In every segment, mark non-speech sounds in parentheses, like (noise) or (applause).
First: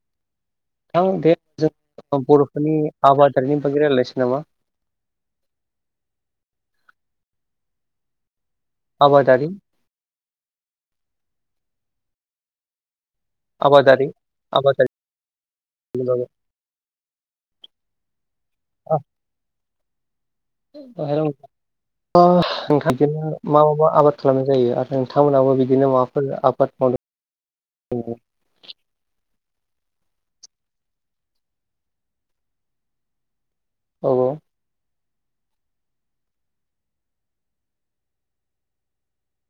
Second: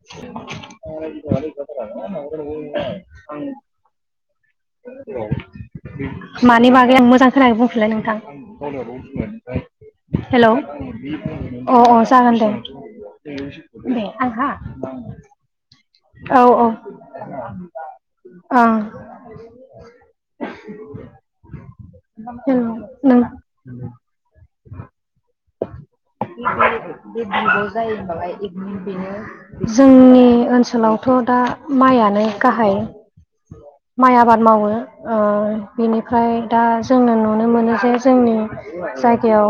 (inaudible) नोंथां बे जों बर'फोरनि आबादारिनि बागै रायज्लायनिसै नामा? मानि बागै आं मोजां खोनायाखै बुंफिनलाय नोंथां। आबादारि हेलौ अ अ जागोन दे। दे आबादारि आंहा। (unintelligible) औ औ औ ओ हेलौ। ओ नोंथां नों बिदिनो मा मा आबाद खालामनाय जायो। आरो नोंथांमोनहाबो बिदिनो माबाफोर आबाद मावदों बे बिब' जायोनालाय (unintelligible) बेनो। जोंनि ओनसोलावथ' दा माइआनो गाहाय औ माइ आबाद मावो ओ बिनिफ्राय दा जोंनो नुनो मोनो जे जोंनि जायगायाव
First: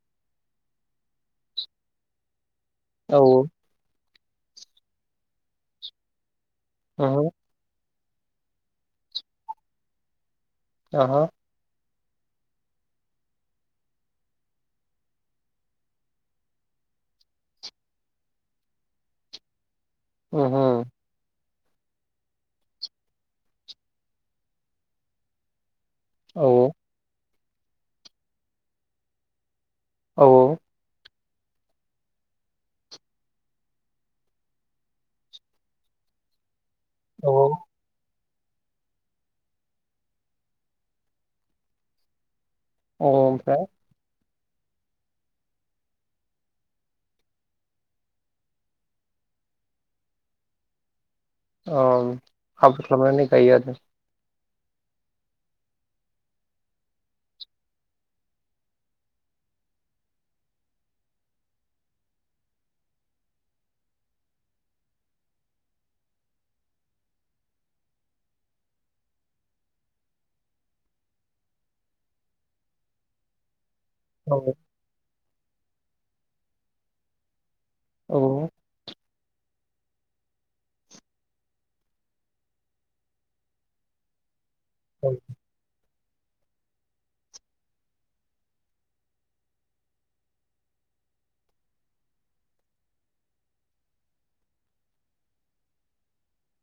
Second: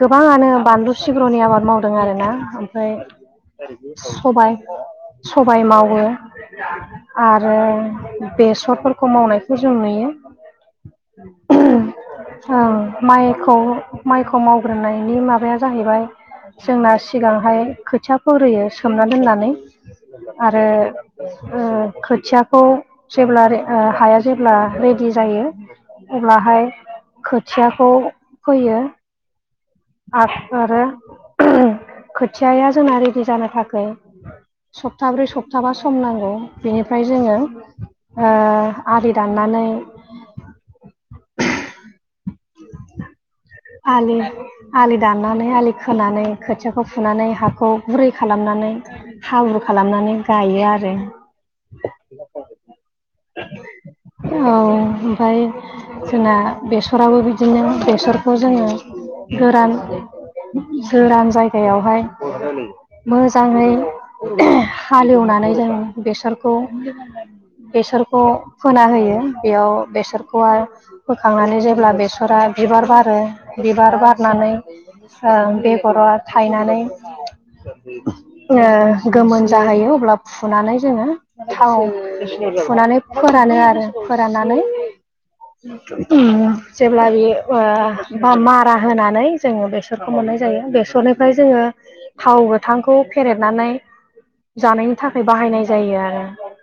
गोबाङानो बानलु सिब्र'नि आबाद मावदों आरोना ओमफ्राय औ औ सबाय सबाय मावो ओहो आरो ओ बेसरफोरखौ मावनायखौ जों नुयो ओहो ओ माइखौ माइखौ मावग्रोनायनि माबाया जाहैबाय जोंना सिगांहाय खोथिया फोग्रोयो सोमना दोननानै आरो ओहो ओ खोथियाखौ जेब्ला ओ हाया जेब्ला रेडि जायो औ अब्लाहाय खोथियाखौ फोयो। औ आससारो खोथियाया जोंना रेडि जानो थाखाय। सप्ताब्रै सप्ताबा सम नांगौ। बेनिफ्राय जोङो ओ आलि दाननानै। अ ओमफ्राय। आलि। आलि दाननानै आलि खोनानै खोथियाखौ फुनानै हाखौ गुरै खालामनानै। हाब्रु खालामनानै गायो आरो। औ हाब्रु खालामनानै गायो आरो। औ ओमफ्राय जोंना बेसराबो बिदिनो बेसर। खौ जोङो गोरान गोरान जायगायावहाय। मोजाङै हालेवनानै जों बेसरखौ। बेसरखौ फोना होयो बेयाव बेसरखौ। फोखांनानै जेब्ला बेसरा बिबार बारो। ओं बिबार बारनानै औ ओं बेगराव थायनानै। औ ओ गोमोन जाहैयो अब्ला फुनानै जोङो। थाव सुनानै फोरानो आरो फोराननानै। उम जेब्ला बेयो। बा मारा होनानै जोङो बेसरखौ मोननाय जायो बेसरनिफ्राय जोङो। थाव गोथांखौ फेरेदनानै। जानायनि थाखाय बाहायनाय जायो आरो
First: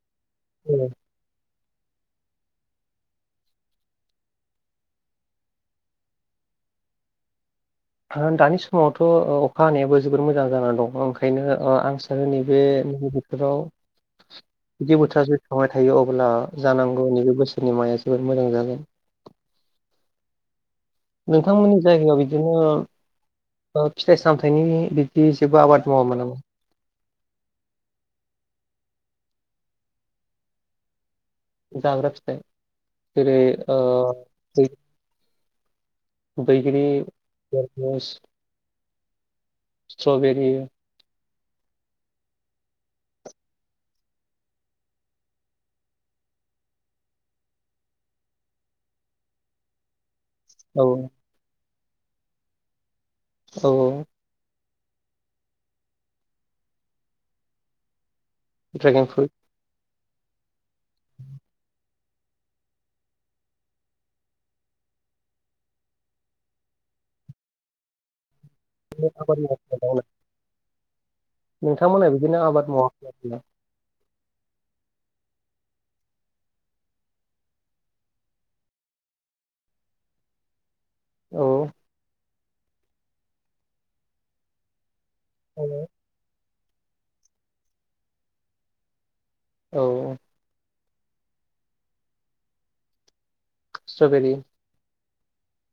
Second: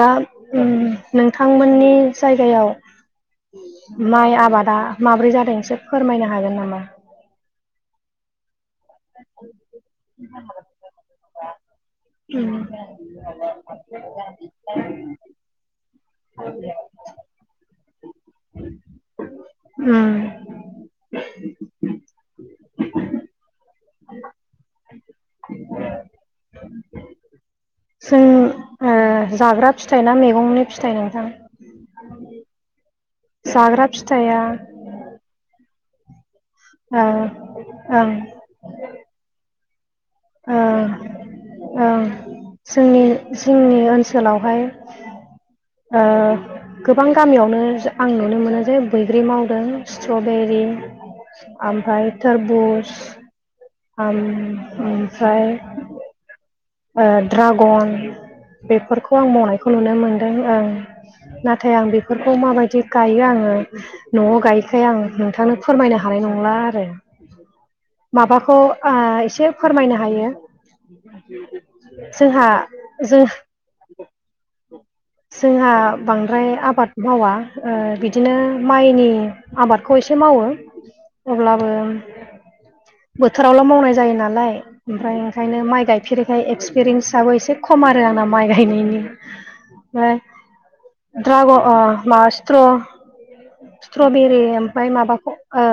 दा उम। औ नोंथांमोननि जायगायाव माइ आबादा। माब्रै जादों एसे फोरमायनो हागोन नामा। हा दानि समावथ' अ अखा हानायाबो जोबोर मोजां जानानै दं। बेखायनो ओ आं सानो उम नैबे नैे बोथोराव गदि बोथोरास। थांबाय थायो अब्ला जानांगौ नैबे बोसोरनि माइआ जोबोद मोजां जागोन। उम। नोंथांमोननि जायगायाव बिदिनो ओ फिथाइ सामथायाइनि। जे आबाद मावा मानो सो ओ जाग्रा फिथाइ ना मैगंनि फिथाइ नोंथां। जाग्रा फिथाइ जेरै ओ। जाग्रा फिथाइया बैग्रि ओं ओं (unintelligible) स्ट्रबेरि। ओं ओं जोंनि जोंनि ओनसोलावहाय। ओ गोबां गामियावनो नुनो मोनो जे बैग्रि मावदों। स्ट्रबेरि औ ओमफाय थोरबुज। औ औ। उम ओमफ्राय ओ ड्रागन। ड्रागन बेफोरखौ आं फ्रुइट मावनायखौ नुनो मोनदों ओं। नाथाय आं बेफोरखौ माबायदि गायो आङो न'आव गायिखाय आं नोंथांनो फोरमायनो हानाय नंला आरो। माबाखौ ओ एसे फोरमायनो (unintelligible) हायो (unintelligible) नोंथांमोना बिदिनि जोंहा आबाद मावाखै जों आरो ना? जोंहा बांद्राय आबाद मावा। ओ बिदिनो माइनि आबादखौ एसे मावो। औ अब्लाबो बोथोरावल' जायो नालाय। ओमफ्राय ओंखायनो माइ औ गाय फेरैखाय एक्सपिरियेन्साबो एसे खम आरो आंना माइ गायनायनि फाय। औ ड्राग' अ मा स्ट्र' स्ट्रबेरि स्ट्'बेरि ओमफ्राय माबाखौ औ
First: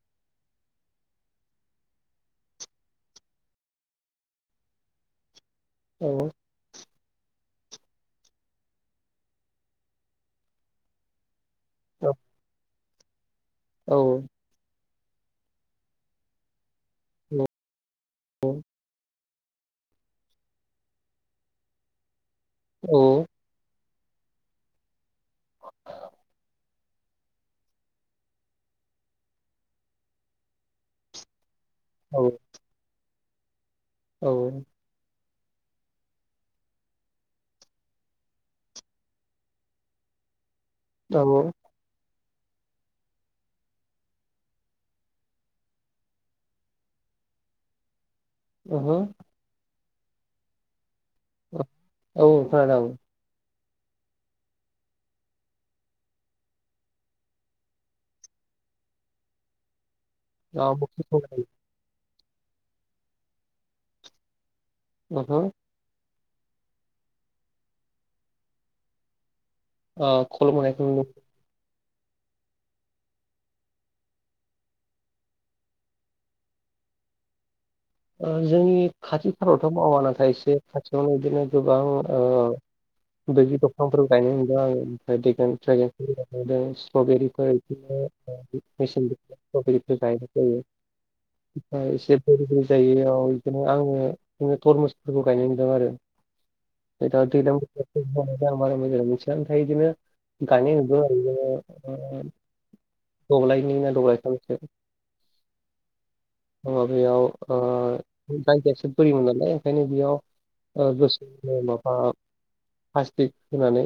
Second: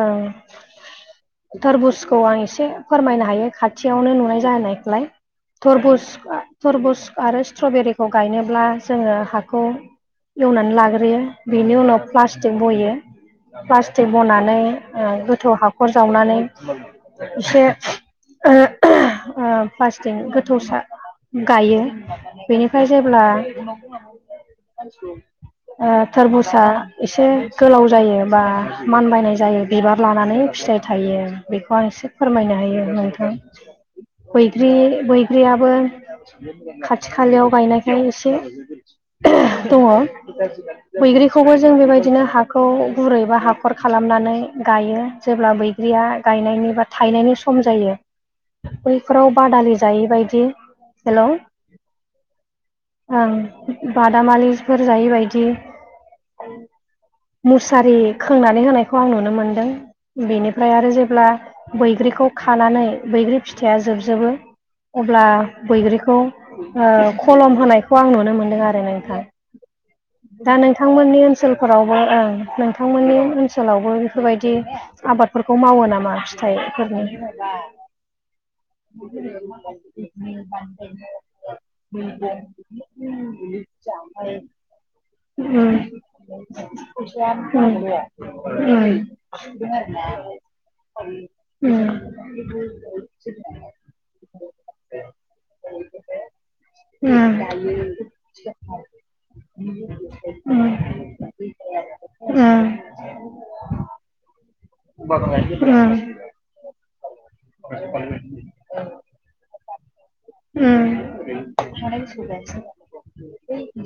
थरबुस खौ आं एसे फोरमायनो हायो खाथियावनो नुनाय जानायखौलाय थरबुज औ आ थरबुज आरो स्ट्रबेरिखौ गायनोब्ला जोङो हाखौ एवनानै लाग्रोयो। बिनि उनाव औ प्लास्टिक बयो औ प्लास्टिक बनानै ओ गोथौ हाखर जावनानै एसे ओ प्लासटिकनि गोथौसा गायो। बेनिफ्राय औ जेब्ला (unintelligible) (inaudible) ओ थोरबुजा एसे गोलाव जायो बा मानबायनाय जायो बिबार लानानै फिथाइ थायो बेखौ आं एसे औ फोरमायनो हायो नोंथां। औ बैग्रि बै ग्रियाबो खाथि खालायाव गायनायखाय एसे दङ। औ बैग्रिखौबो जों बेबायदिनो हा खौ गुरै बा हाखर खालामनानै गायो। जेब्ला बैग्रिया गायनायनि बा थायनायनि सम जायो ओहो बैफोराव बादालि जायि बायदि हेल'! औ खोनादां। ओं बादामालिफोर जायै बायदि मुसारि खोंनानै होनायखौ आं नुनो मोनदों। बेनिफ्राय ओ, आरो मुख्य जेब्ला खामानि बैग्रिखौ खानानै बैग्रि फिथाइया जोबजोबो अब्ला ओहो बैग्रिखौ ओ खलम होनायखौ आं नुनो मोनदों आरो नोंथां। ओ खल दा होनायखौ नुनो नोंथांमोननि ओनसोलफोरावबो ओ नोंथांमोननि ओनसोलावबो बेफोरबायदि आबादफोरखौ मावो ना मा फिथायफोरनि जेन'बा ओ जोंनि खाथि फोरावथ' मावा नाथाय एसे खाथियावनो बिदिनो गोबां ओ बैग्रि दंफांफोर गायनाय नुदों आं ओमफ्राय उम ड्रेगेन गायदों उम स्ट्रबेरिफोर बिदिनो (unintelligible) औ बिदिनो आङो बिदिनो थरमुसफोरखौ गायनाय नुदों आरो। फाय उम दा दैलां बोथोर (inaudible) आं बारा मोजां मोनथिया ओमफाय बिदिनो उम गायनाय नुदों ओरो बिदिनो। उम उम ओ दब्लायनैना दब्लाय थामसो। माबायाव (unintelligible) ओ जायगासो बोरिमोन नालाय ओंखायनो बेयाव ओ गोसो माबा प्लास्टिक होनानै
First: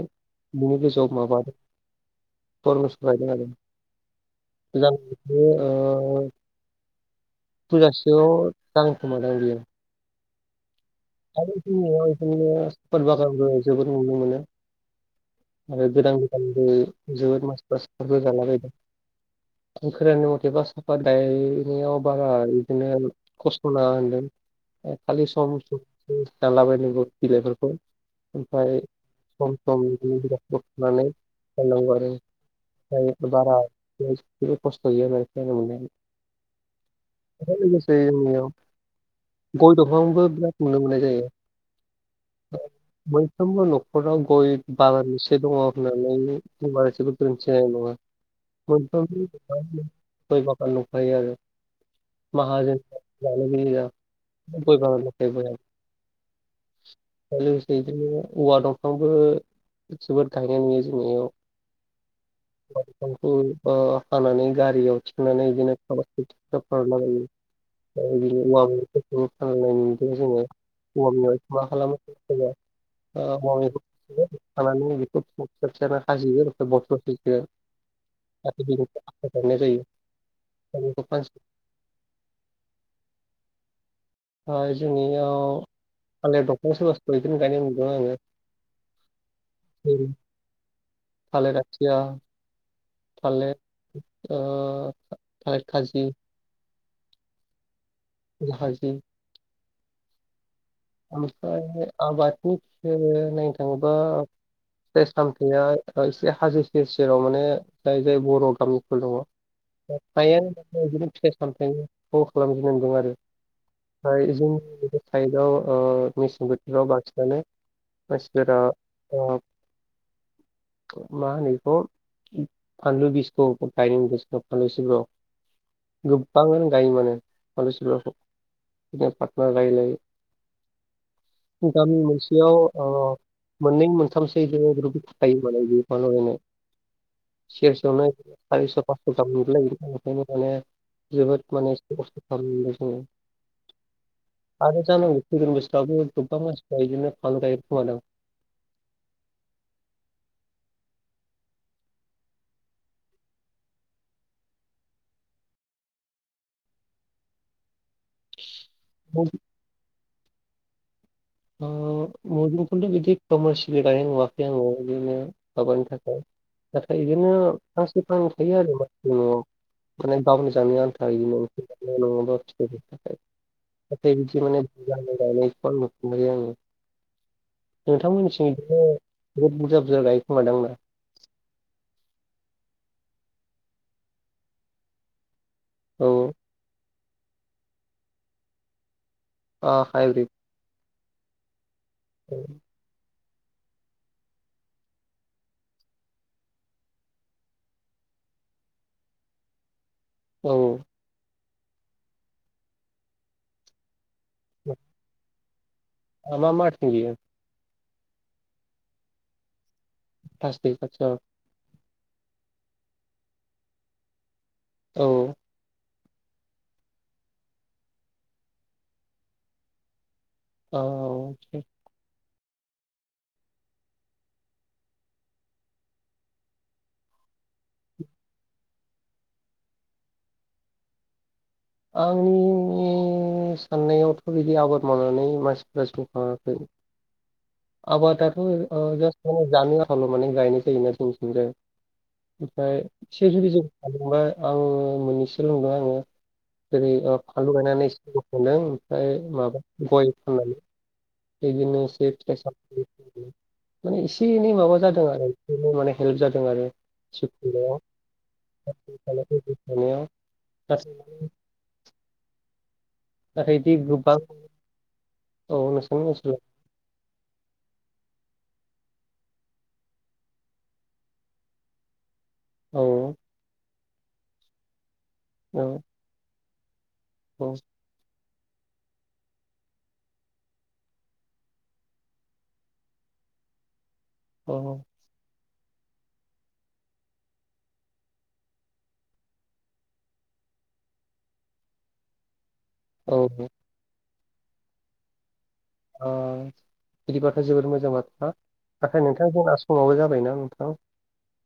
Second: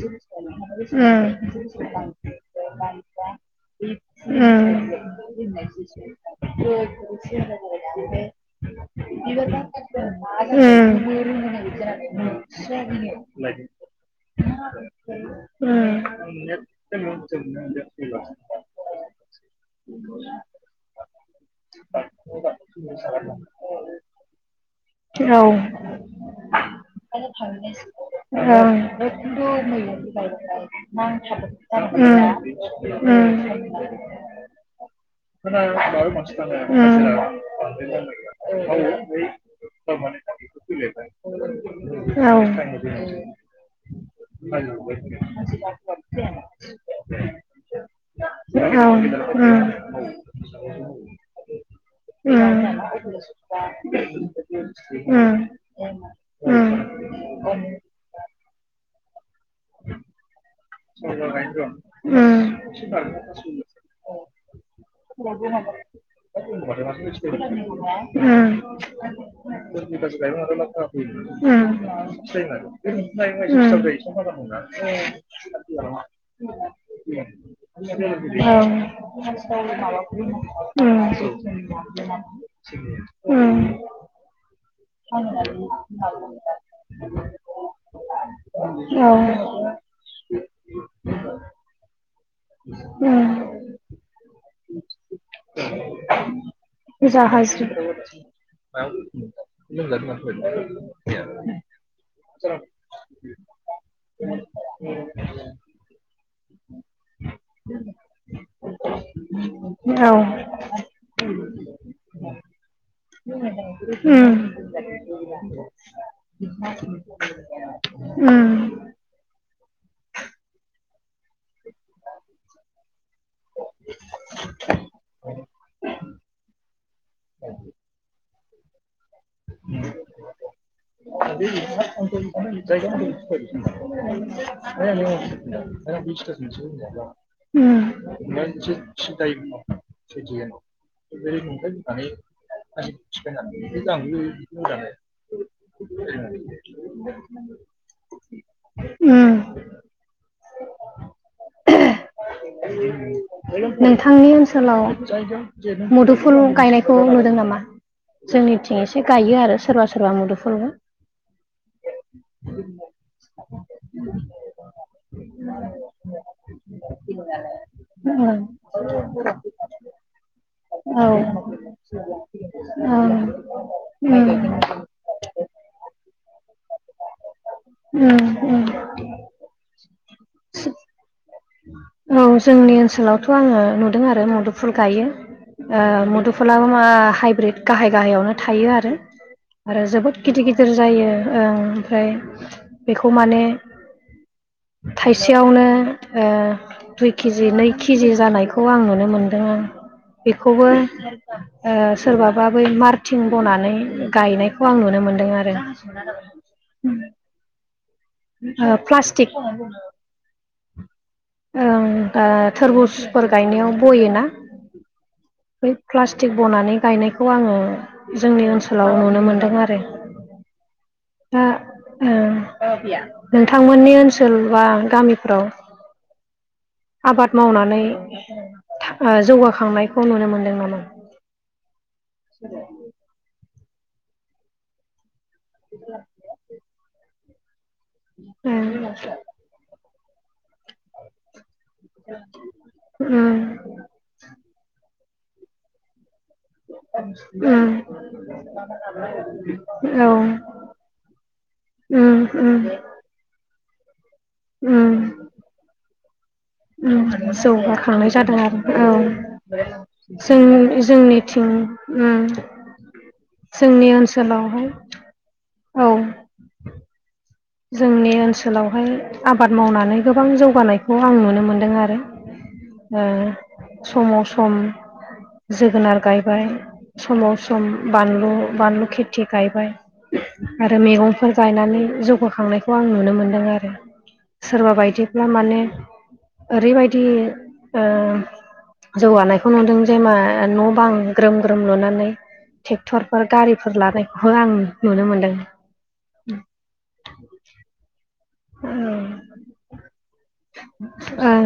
बिनि गोजौआव माबादों थरमुस गायदों आरो (unintelligible) फुजासोआव जागोन खोमादां बियो (unintelligible) ओम (unintelligible) बागानबो जोबोद नुनो मोनो आरो गोदान गोदानबो जोबोद (unintelligible) आं खोनानाय मथेबा साफाद गाय नायाव बारा बिदिनो खस्थ' नाङा होनदों खालि (unintelligible) खालाबायनांगौ बिलाइफोरखौ ओमफ्राय सम सम बिदिनो जिगाबफोरखौ फुनानै (unintelligible) गारनांगौ आरो ओमफ्राय बारा उम (unintelligible) आरो लोगोसे जोंनियाव (unintelligible) गय दंफांआवबो बिराद नुनो मोननाय जायो। मोनफ्रोमबो न'खराव गय बागानसे दङ होननानै (unintelligible) गय बागान दंखायो आरो माहाजोनथार जानो गैया गय बागान दं। (unintelligible) औवा दंफांबो जोबोद गायनाय नुयो जे (unintelligible) खानानै गारियाव थिखोनाय इदिनो खाबाय (unintelligible) (unintelligible) (unintelligible) जाहाथे बेनिफ्राय आथा बानायनाय (unintelligible) जायो ओमफ्राय बेखौ फानसिगोन (unintelligible) ओम आमफाय जोंनियाव थालेर दंफां सोरबा सोरबा इदिनो गायनाय नुदों आङो औ उम थालेर आथिया (inaudible) थालेर ओ थालेर खाजि जाहाजि (unintelligible) ओमफ्राय आबादनि जोङो नायनो थाङोबा फिथाइ सामथाया ओ एसे हाजो सेर सेराव माने जाय जाय बर' गामिफोर दङ औ (unintelligible) फ्राय उम जोंनि जिथु साइदआव ओ मेसें बोथोराव बांसिनानो उम मानसिफोरा ओ ओ मा होनो बेखौ फानलु बिस (unintelligible) फानलु सिब्र गोबांआनो गायो माने। फानलु सिब्रखौ बिदिनो (unintelligible) लायै लायै गामि मोनसेयाव ओ, मोननै (unintelligible) मोनथामसो बिदिनो ग्रुप थाखायो माने बे फानलु गायनाय (unintelligible) (unintelligible) (unintelligible) (unintelligible) सेकेन्ड लिसटाव दोङो गोबां मानसिफोरा इदिनो बांद्राय खोमा दां उम (unintelligible) नोंथांनि ओनसोलाव मुदुफुल गायनायखौ नुदों नामा? जोंनिथिं एसे गायो आरो सोरबा सोरबा मुदुफुलबो ओ मुदुफुलनि बिदि दमासिनि गायनाय नुवाखै आङो इदिनो माबानि थाखाय नाथाय इदिनो फांसे औ फांनै थायो आरो माखासे न'आव ओंखारनाय गावनि जानो आन्था ओं इदिनो न'आवनो (unintelligible) उम नाथाय बिदि माने उम गायनायखौ नु नुयो आरो (unintelligible) नोंथांमोननिथिं उम इदिनो बहुथ बुरजा बुरजा गायो खोमादांं ना? औ जोंनि ओनसोलावथ' आङो नुदों आरो मुदुफुल गायो। ओ औ मुदुफुलाबो मा हाइब्रिद गाहाय गाहायावनो थायो आरो आ आरो जोबोद हाइब्रिद गिदिर गिदिर जायो ओं ओमफ्राय बेखौ माने थाइसेयावनो ओ दुइ केजि नै केजि जानायखौ आं नुनो मोनदों ओ औ बेखौबो ओ सोरबाबा बै मारथिं बनानै गायनायखौ आं नुनो मोनदों आरो मा मा मारथिं बियो ओ प्लास्टिक प्लासटिक आदसा औ ओ थोरबुसफोर गायनायाव बयो ना? औ बै प्लास्टिक बनानै गायनायखौ आङो जोंनि ओनसोलाव नुनो मोनदों आरो औ दा ओ (unintelligible) नोंथांमोननि ओनसोल बा गामिफ्राव आबाद मावनानै था ओ जौगाखांनायखौ नुनो मोनदों नामा? आंनि साननायावथ' बिदि आबाद मावनानै मानसिफ्रा जिउ खाङाखै आबादाथ' ओ उम ओ जास्ट माने जानो आनथाल' माने गायनाय जायोना जोंनिथिंजाय ओमफ्राय से उम जुरिजेन खांबाय आङो मोननैसो लबा आङो जेरै ओ फानलु उम गायनानै सिबिन फोदों ओमफ्राय माबा औ गय फाननानै बिदिनो एसे उम फिथाइ साम उम माने एसे एनै माबा उम जादों आरो बिदिनो माने हेल्प जादों आरो जिउ उम खुंनायाव जौगाखांनाय जादों आरो औ थांनानै थानायाव जों जोंनिथिं उम दा ऐदि जोंनि गोबां ओनसोलावहाय औ नोंसोरनि ओनसोलाव जोंनि ओनसोलावहाय आबाद मावनानै गोबां जौगानायखौ आं नुनो मोन्दों आरो औ दा समाव सम औ जोगोनार गायबाय। समाव औ सम बानलु बानलु खेथि गायबाय आरो मैगंफोर गायनानै जौ बोखांनायखौ आं नुनो मोनदों आरो सोरबा औ बायदिब्ला माने ओरैबायदि ओम जौगानायखौ नुदों जे मा न' बां ग्रोम ग्रोम लुनानै औ थेख्थरफोर गारिफोर लानायखौ आं नुनो मोन्दों। ओ बिदि बाथ' जोबोर‌ मोजां बाथ्रा नाथाय ओं नोंथां जोंना समाबो जाबायना नोंथां ओं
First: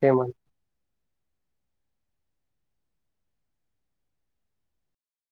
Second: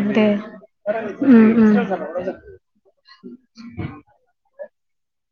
दे होमबा नों। उम उम